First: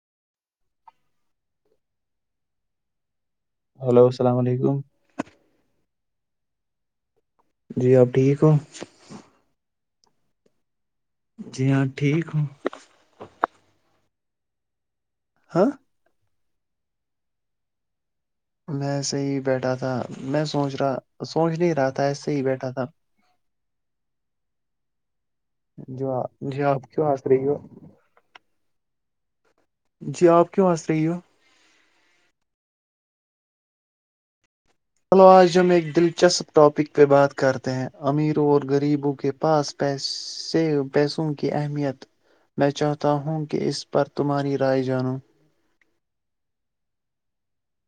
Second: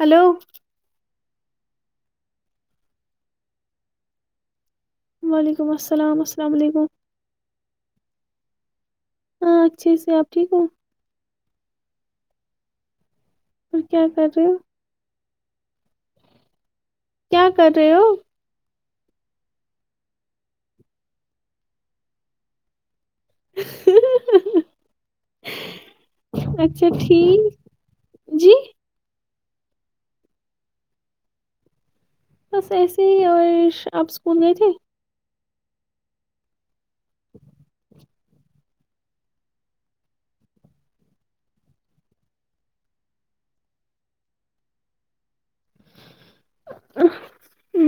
Hello hello السلام علیکم وعلیکم السلام السلام علیکم جی آپ ٹھیک ہو ہاں اچھے سے آپ ٹھیک ہو جی ہاں ٹھیک ہوں اور کیا کر رہے ہو ہاں کیا کر رہے ہو میںسے ہی بیٹھا تھا میں سوچ رہا سوچ نہیں رہا تھا ایسسے ہی بیٹھا تھا [inaudible] جو جی آپ اچھا کیوں حاس رہی ٹھیک ہو جی جی آپ کیوں ہنس رہی ہو؟ بس ایسے ہی اور آپ اسکول گئے تھے تو آج ہم ایک دلچسپ ٹاپک پہ بات کرتے ہیں امیروں اور غریبوں کے پاسیے پیسوں کی اہمیت میں چاہتا ہوں کہ اس پر تمہاری رائے جانو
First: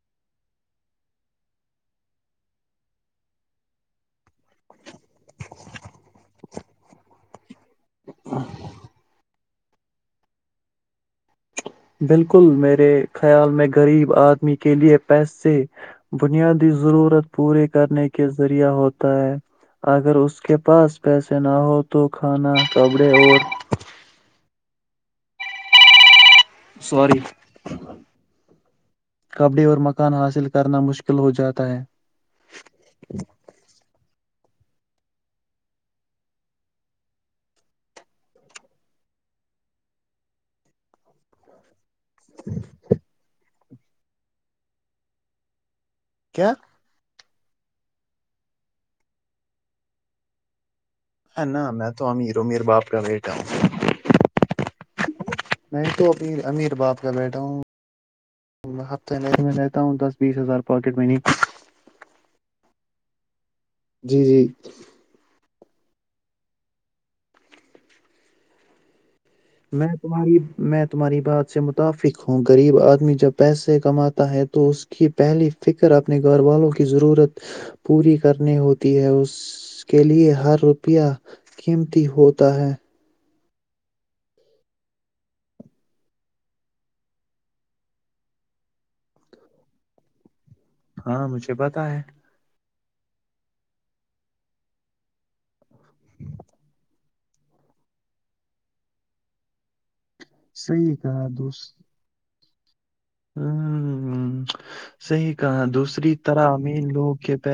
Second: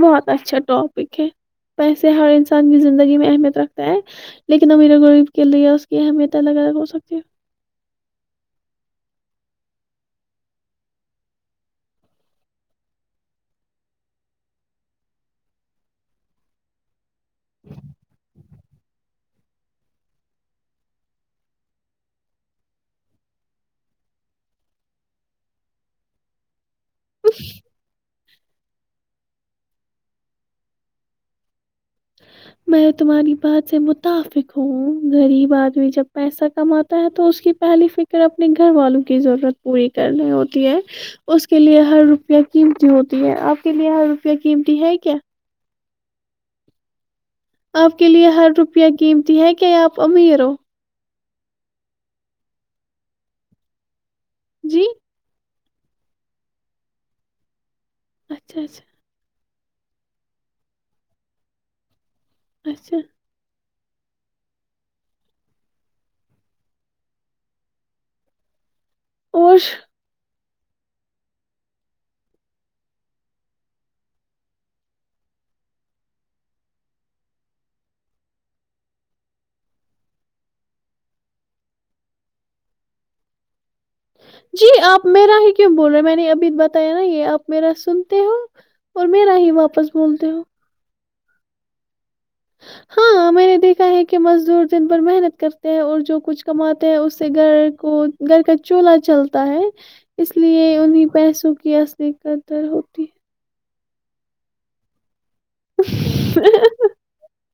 بہت اچھا ٹاپک ہے پیسے ہر انسان کی زندگی میں اہمیت رکھتا ہے لیکن امیر غریب کے لیے اس کی اہمیت الگ الگ ہو سکتی ہے [inaudible] بالکل میرے خیال میں غریب آدمی کے لیے پیسے بنیادی ضرورت پورے کرنے کے ذریعہ ہوتا ہے اگر اس کے پاس پیسے نہ ہوں تو کھانا کپڑے اور سوری [unintelligible] کپڈی اور مکان حاصل کرنا مشکل ہو جاتا ہے میں تمہاری بات سے متفق [unintelligible] غریب آدمی جب پیسا کماتا ہے تو اس کی پہلی فکر اپنے گھر والوں کی ضرورت پوری کرنی ہوتی ہے اس کے لیے ہر روپئے قیمتی ہوتی ہے آپ ک لی ہار روپے قیمتی ہے کیا کیا آپ کے لیے ہر روپیہ قیمتی ہے کیا آپ امیر ہو ہ نہ میں تو امیروں میر باپ کا بیٹا ہوں جی میں تو ا امیر باپ کا بیٹا ہوں اچھا اچھا ہفتے نہیں م تا ہوں دس بیس ہزار پاکٹ میںنی اچھا جی جی اور میں تمہاری میں تمہاری بات سے متفق ہوں غریب آدمی جب پیسے کماتا ہے تو اس کی پہلی فکر اپنے گھر والوں کی ضرورت پوری کرنی ہوتی ہے اس کے لیے ہر روپیہ قیمتی ہوتا ہے جی آپ میرا ہی کیوں بول رہے میں نے ابھی بتایا نا یہ آپ میرا سنتے ہو اور میرا ہی واپس بولتے ہو ہاں مجھے پتا ہے ہاں میں نے دیکھا ہے کہ مزدور دن ب محنت کرتے ہیں اور جو کچھ کماتے ہیں اس سے گھر کو گھر کا چولہلا چلتا ہے اس لیے صحیح انہیں پیسوں کی اصلیقت ر ہوتی ہ ص دوسری طرح ہے این لوگ کے پ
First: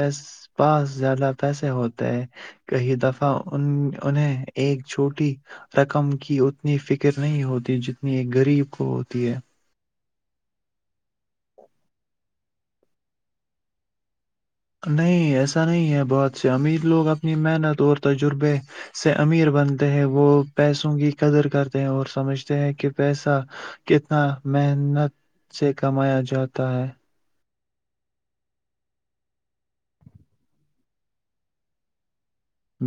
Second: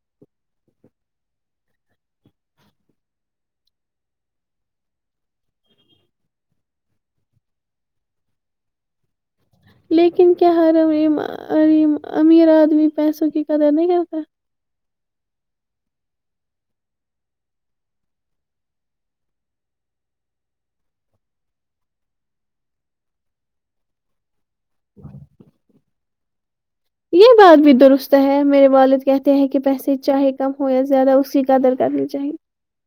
پاس زیادہ پیسے ہوتے ہے کئی دفعہ ان انہیں ایک چھوٹی رقم کی اتنی فکر نہیں ہوتی جتنی ایک غریب کو ہوتی ہے لیکن کیا ہم ام امیر آدمی پیسوں کی کدر نہیں کرتا نہیں ایسا نہیں ہے بہت سے امیر لوگ اپنی محنت اور تجربے سے امیر بنتے ہیں وہ پیسوں کی قدر کرتے ہیں اور سمجھتے ہیں کہ پیسہ کتنا محنت سے کمایا جو ہوتا ہے یہ بات بھی درست ہے میرے والد کہتے ہیں کہ پیسے چاہے کم ہو یا زیادہ اس کی قدر کرنی چاہیے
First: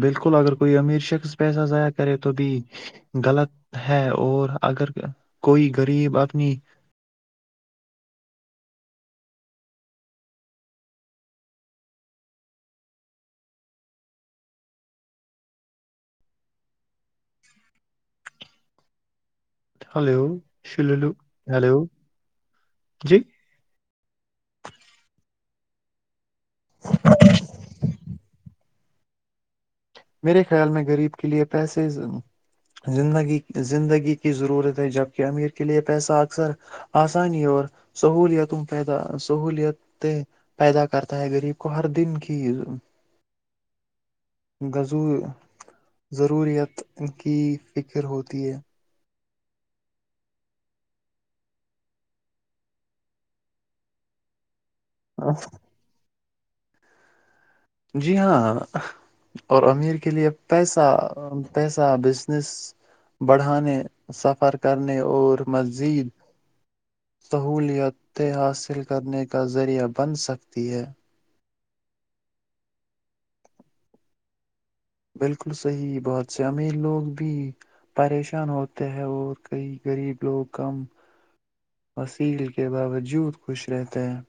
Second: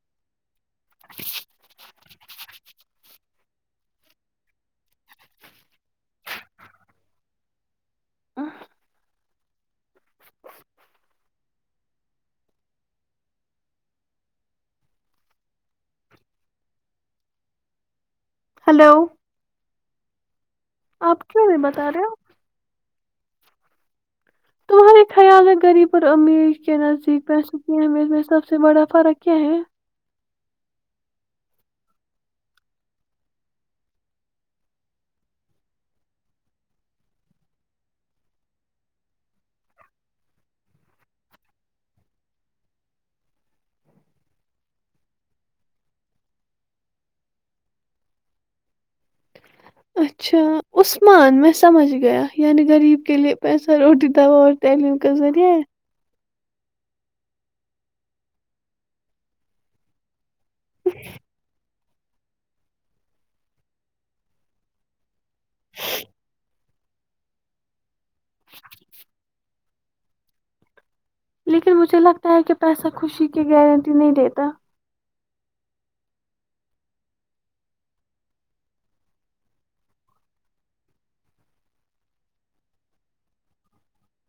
بالکل اگر کوئی امیر شخص پیسہ ضائع کرے تو بھی غلط ہے اور اگر کوئی غریب اپنی [inaudible] ہلو ہلو شلولو اپ کیوں نہیں ہلو بتا رہے ہو جی تمہارے خیال ہے غریب اور امیر کے نزدیک پسوں کی امی اس میں سب سے بڑا فرق کیا ہے میرے خیال میں غریب کے لیے پیسے زندگی زندگی کی ضرورت ہے جبکہ امیر کے لیے پیسہ اکثر آسانی اور سہولیتوں پیدا سہولیتیں پیدا کرتا ہے غریب کو ہر دن کی ذور ضروریت کی فکر ہوتی ہے اچھا عثمان میں سمجھ گیا یعنی غریب کے لیے پیسہ روٹی دوا اور [unintelligible] جی ہاں اور امیر کے لیے پیسہ پیسہ بزنس بڑھانے سفر کرنے اور مزید سہولیات حاصل کرنے کا ذریعہ بن سکتی ہے لیکن مجھے لگتا ہے کہ پیسہ خوشی کی گارنٹی نہیں دیتا بالکل صحیح بہت سے امیر لوگ بھی پریشان ہوتے ہیں اور کئی غریب لوگ کم وسیل کے باوجود خوش رہتے ہیں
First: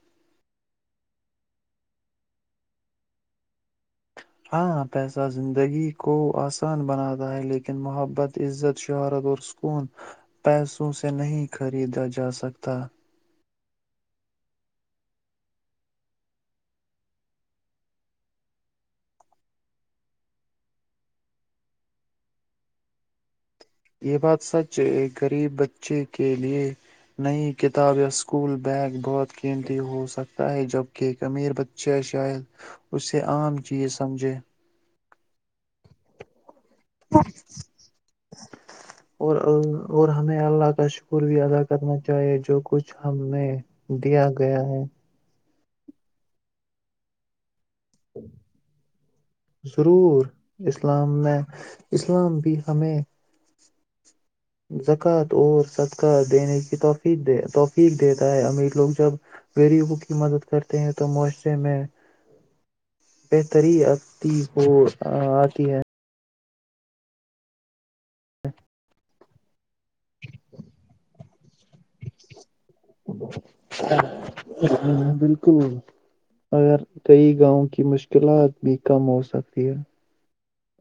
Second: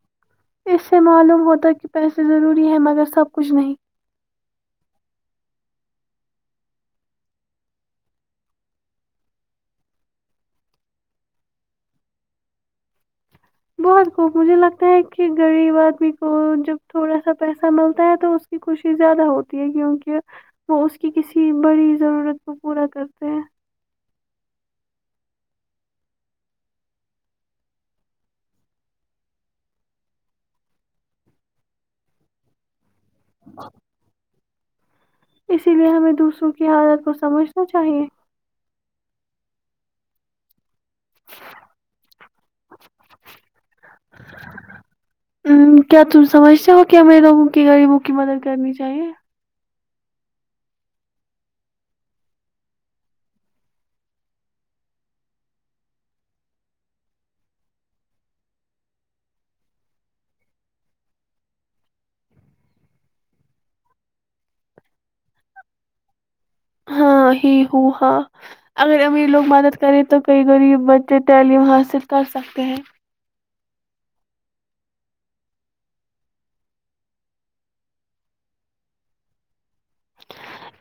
اس سے معلوم ہوتا کہ پیسے ضروری ہے مگر سب کچھ نہیں ہاں پیسہ زندگی کو آسان بناتا ہے لیکن محبت عزت شہارت اور سکون پیسوں سے نہیں خریدا جاسکتا بہت خب مجھے لگتا ہے کہ غریب آدمی کو جب تھوڑا سا پیسہ ملتا ہے تو اس کی خوشی زیادہ ہوتی ہے کیونکہ وہ اس کی کسی بڑی ضرورت کو پورا کرتے ہیں یہ بات سچ ہے ایک غریب بچے کے لیے نئی کتاب یا اسکول بیگ بہت قیمتی ہو سکتا ہے جبکہ ایک امیر بچہ شاید اس سے عام چیز سمجھے اسی لیے ہمیں دوسروں کی حالت کو سمجھنا چاہیے اور اور ہمیں اللہ کا شکر بھی ادا کرنا چاہیے جو کچھ ہم نے دیا گیا ہے ہ کیا تم سمجھتے ہو کیا امیر کے غریبوں کی مدد کرنی چاہیے ضرور اسلام میں اسلام بھی ہمیں [unintelligible] ہاں ہی ہ ہاں اگر امیر لوگ مدد کریں تو کئی غریب بچے تعلیم حاصل کر سکتے ہیں بالکل اگر کئی گاؤں کی مشکلات بھی کم ہو سکتی ہے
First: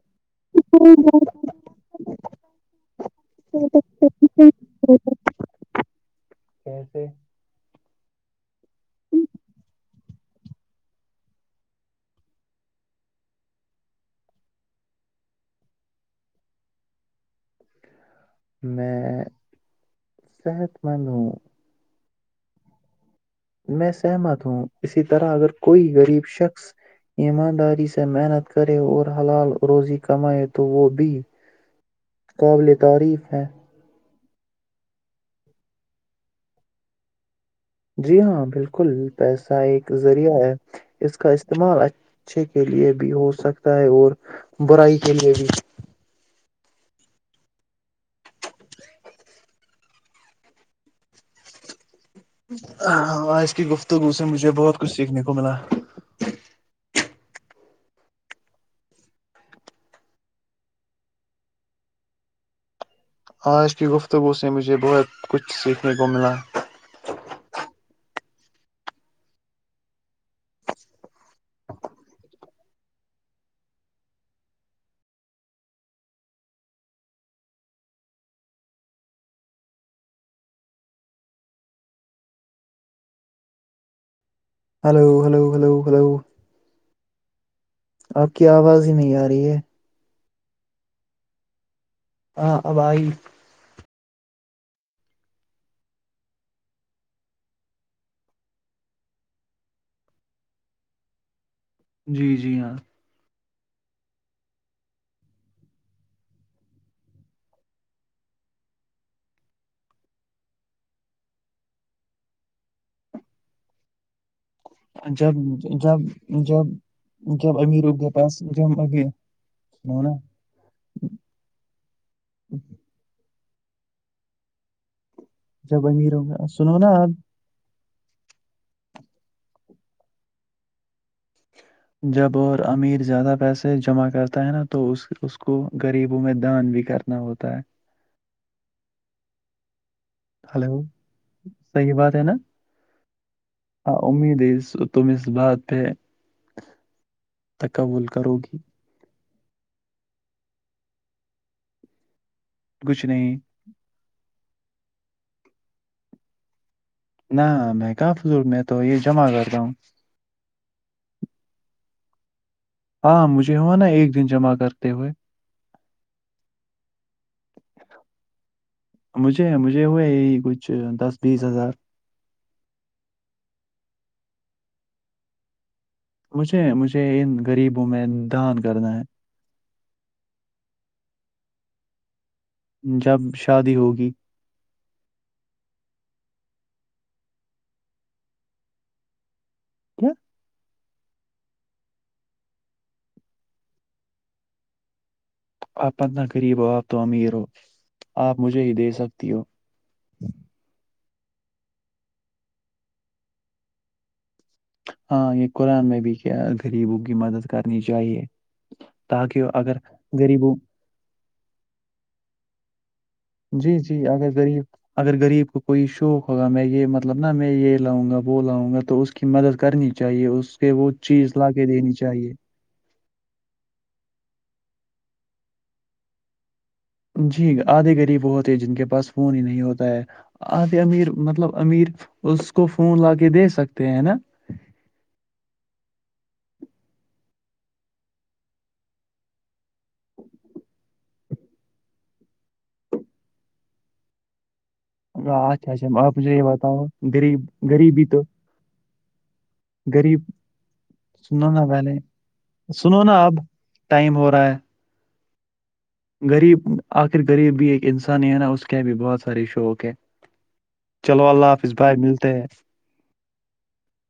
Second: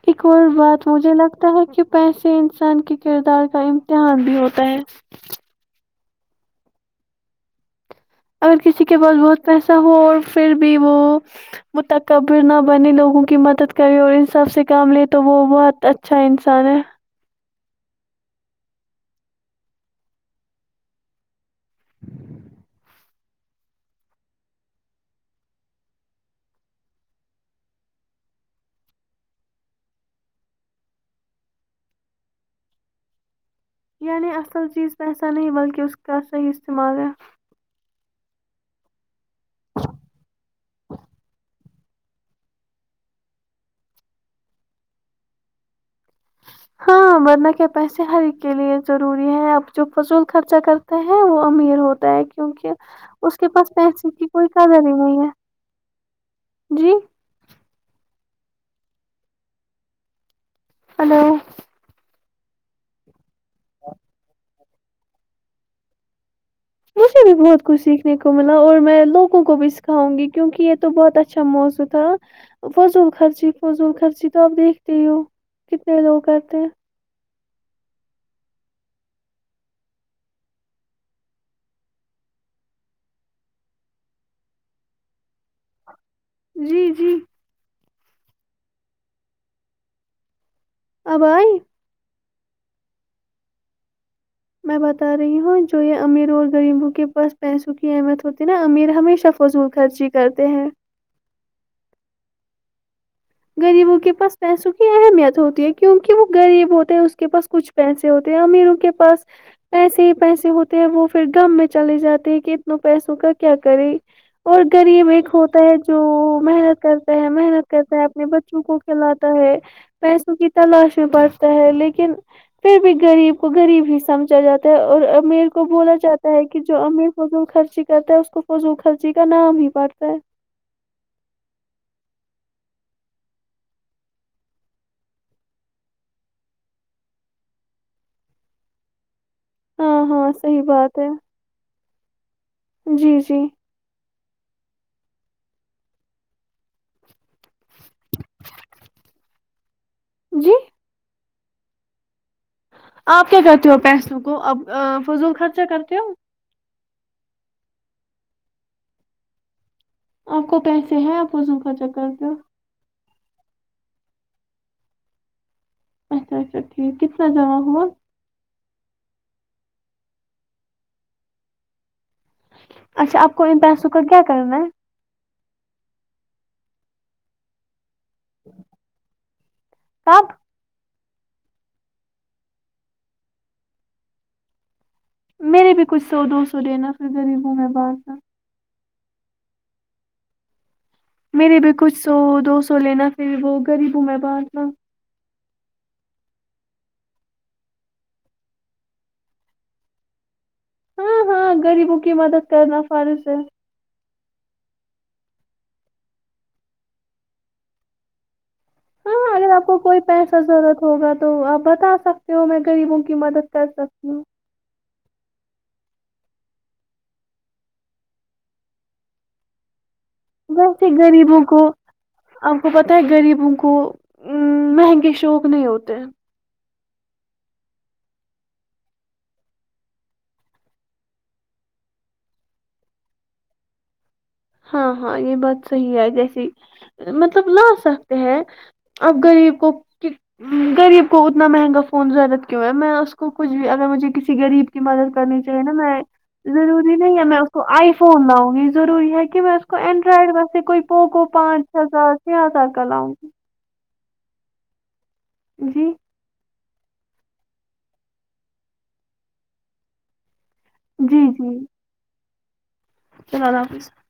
ایک اور بات مجھے لگتا ہے کہ پیسے انسان کے کردار کا امتحان بھی ہوتا ہے کیسے اگر کسی کے پاس بہت پیسہ ہو اور پھر بھی وہ متقبر نہ بنے لوگوں کی مدد کرے اور انساف سے کام لے تو وہ بہت اچھا انسان ہے میں صحت مند ہوں میں سہمت ہوں اسی طرح اگر کوئی غریب شخص ایمانداری سے محنت کرے اور حلال روزی کمائے تو وہ بھی قابل تعریف ہے یعنی اصل چیز پہ پسا نہیں بلکہ اس کا صحیح استعمال ہے جی ہاں بالکل پیسہ ایک ذریعہ ہے اس کا استعمال اچھا اچھے کے لیئے بھی ہو سکتا ہے اور برائی کے لیئے بھی ہاں ورنہ کے پیسے ہر ایک کے لیے ضروری ہے اب جو فضول خرچا کرتے ہیں وہ امیر ہوتا کیونکہ اس کے آج کی پاس پیسے گفتگو سے کی کوئی مجھے بہت قدر کچھ ہی نہیں سیکھنے ہے کو ملا جی ہلو آج کی گفتگو سے مجھے مجھے بہت کچھ سیکھنے کو ملا یکنے کو ملا اور میں لوگوں کو بھی سکھاؤں گی کیونک یہ تو بہت اچھا موضوع تھا فضول خرچی فضول خرچی تو آپ دیکھتے ہو کتنے لوگ کرتے ہیں ہلو ہلو ہلو ہلو جی جی آپ کی آواز ہی نہیں آ رہی ہے اب آئی ہاں اب ائی میں بتا رہی ہوں جو یہ امیر اور غریبوں کے پاس پیسوں کی اہمیت ہوتی نا امیر ہمیشہ فضول خرچی کرتے ہیں جی جی ہاں غریبوں کے پاس پیسوں کی اہمیت ہوتی ہے کیونکہ وہ غریب ہوتے ہیں اس کے پاس کچھ پیسے ہوتے ہیں امیروں کے پاس پیسے ہی پیسے ہوتے ہیں وہ پھر غم میں چلے جاتے ہیں کہ اتن پیسوں کا کیا کرے اور غریب ایک جب ہوتا ہے جو جب جب محنت کرتے ہے جب محنت کرتے امیروں ہیں کے اپنے پاس بچوں کو جب ابھی کھلاتا ہے سنو نا پیسوں کی تلاش میں پڑتا ہے لیکن پھر بھی غریب کو غریب ہی سمجھا جاتا ہے اور امیر کو جب بولا امیروں جاتا ہے کے کہ سنو جو نا امیر آپ کوزم خرچی کہتا اس کو فضول خرچی کا نام ہی پڑتا ہے جب اور امیر زیادہ پیسے جمع کرتا ہے نا تو اس اس کو غریبوں میں دان بھی کرنا ہوتا ہے ہاں ہاں صحیح ہلو بات ہے صحیح بات ہے نا جی جی ہاں امید ہے اس تم اس بات پہ تکول کرو گی جی کچھ آپ نہیں کیا کرتے ہو پیسوں کو اب فضول خرچا کرتے ہو نہ میں کا فضول میں تو یہ جمع کرتا ہوں آپ کو پیسے ہیں آپ فضول خرچہ کرتے ہو ہاں مجھے ہوا نا ایک دن جمع کرتے ہوئے اچھا اچھا ٹھیک کتنا جمہ ہوا مجھے مجھے وہ یہی کچھ دس بیس ہزار اچھا آپ کو ان پیسوں کا کیا کرنا ہے مجھے مجھے ان غریب میں دان کرنا ہے کب جب شادی ہوگی میرے بھی کچھ سو دو سو دینا پھر غریب ہوں میں بانٹنا کا کیا میری بھی کچھ سو دو سو لینا پھر وہ غریبوں میں بانٹنا آپ اپتنا غریب ہو آپ تو امیر ہو آپ مجھے ہی دے سکتی ہو ہاں ہاں غریبوں کی مدد کرنا فرض ہے ہاں یہ قرآن میں بھی کیا غریبوں کی مدد کرنی چاہیے ہاں تاکہ اگر آپ کو کوئی پیسہ غریبوں ضرورت ہوگا تو تو آپ بتا سکتے ہو میں غریبوں کی مدد کر جی جی سکتی ہوں اگر غریب [unintelligible] اگر غریب کو کوئی شوق ہوگا میں یہ مطلب نہا میں یہ لاؤں گا وہ لاؤں گا تو اس کی مدد کرنی چاہیے اس کے وہ ویسے چیز لا کے دینی چاہیے تے غریبوں کو مہنگے شوق نہیں ہوتے ہیں جی آدھے غریب وہ ہوتے جن کے پاس فون ہی نہیں ہوتا ہے آدھے امیر مطلب امیر اس کو فون لا کے دے سکتے ہیں نا ہاں ہاں یہ بات صحیح ہے جیسیے مطلب لا سکتے ہیں اب غریب کو غریب کو اتنا مہنگا فون ضرورت کیوں ہے میں اس کو کچھ بھی اگر مجھے کسی غریب کی مدد کرنی چاہیے نا اچھا اچھا میں آپ مجھے یہ بتاؤ ضروری نہیں ہے میں غریب اس کو آئی غریبی تو فون لاؤں گی ضروری ہے کہ [unintelligible] کہ میں اس کو غریب اینڈرائڈ میں سے کوئی پوکو سنو نا پانچ پہلے ہزار چھ ہزار کا سنو لاؤں نا گی اب [unintelligible] ٹائم ہو رہا ہے [unintelligible] [unintelligible] جی غریب [inaudible] [unintelligible] آخر غریب بھی ایک انسانی ہے نا اس کے بھی بہت سارے شوق ہے [unintelligible] چلو جی اللہ جی حافظ بائے ملتے ہیں [unintelligible] چلو اللہ حافظ [unintelligible]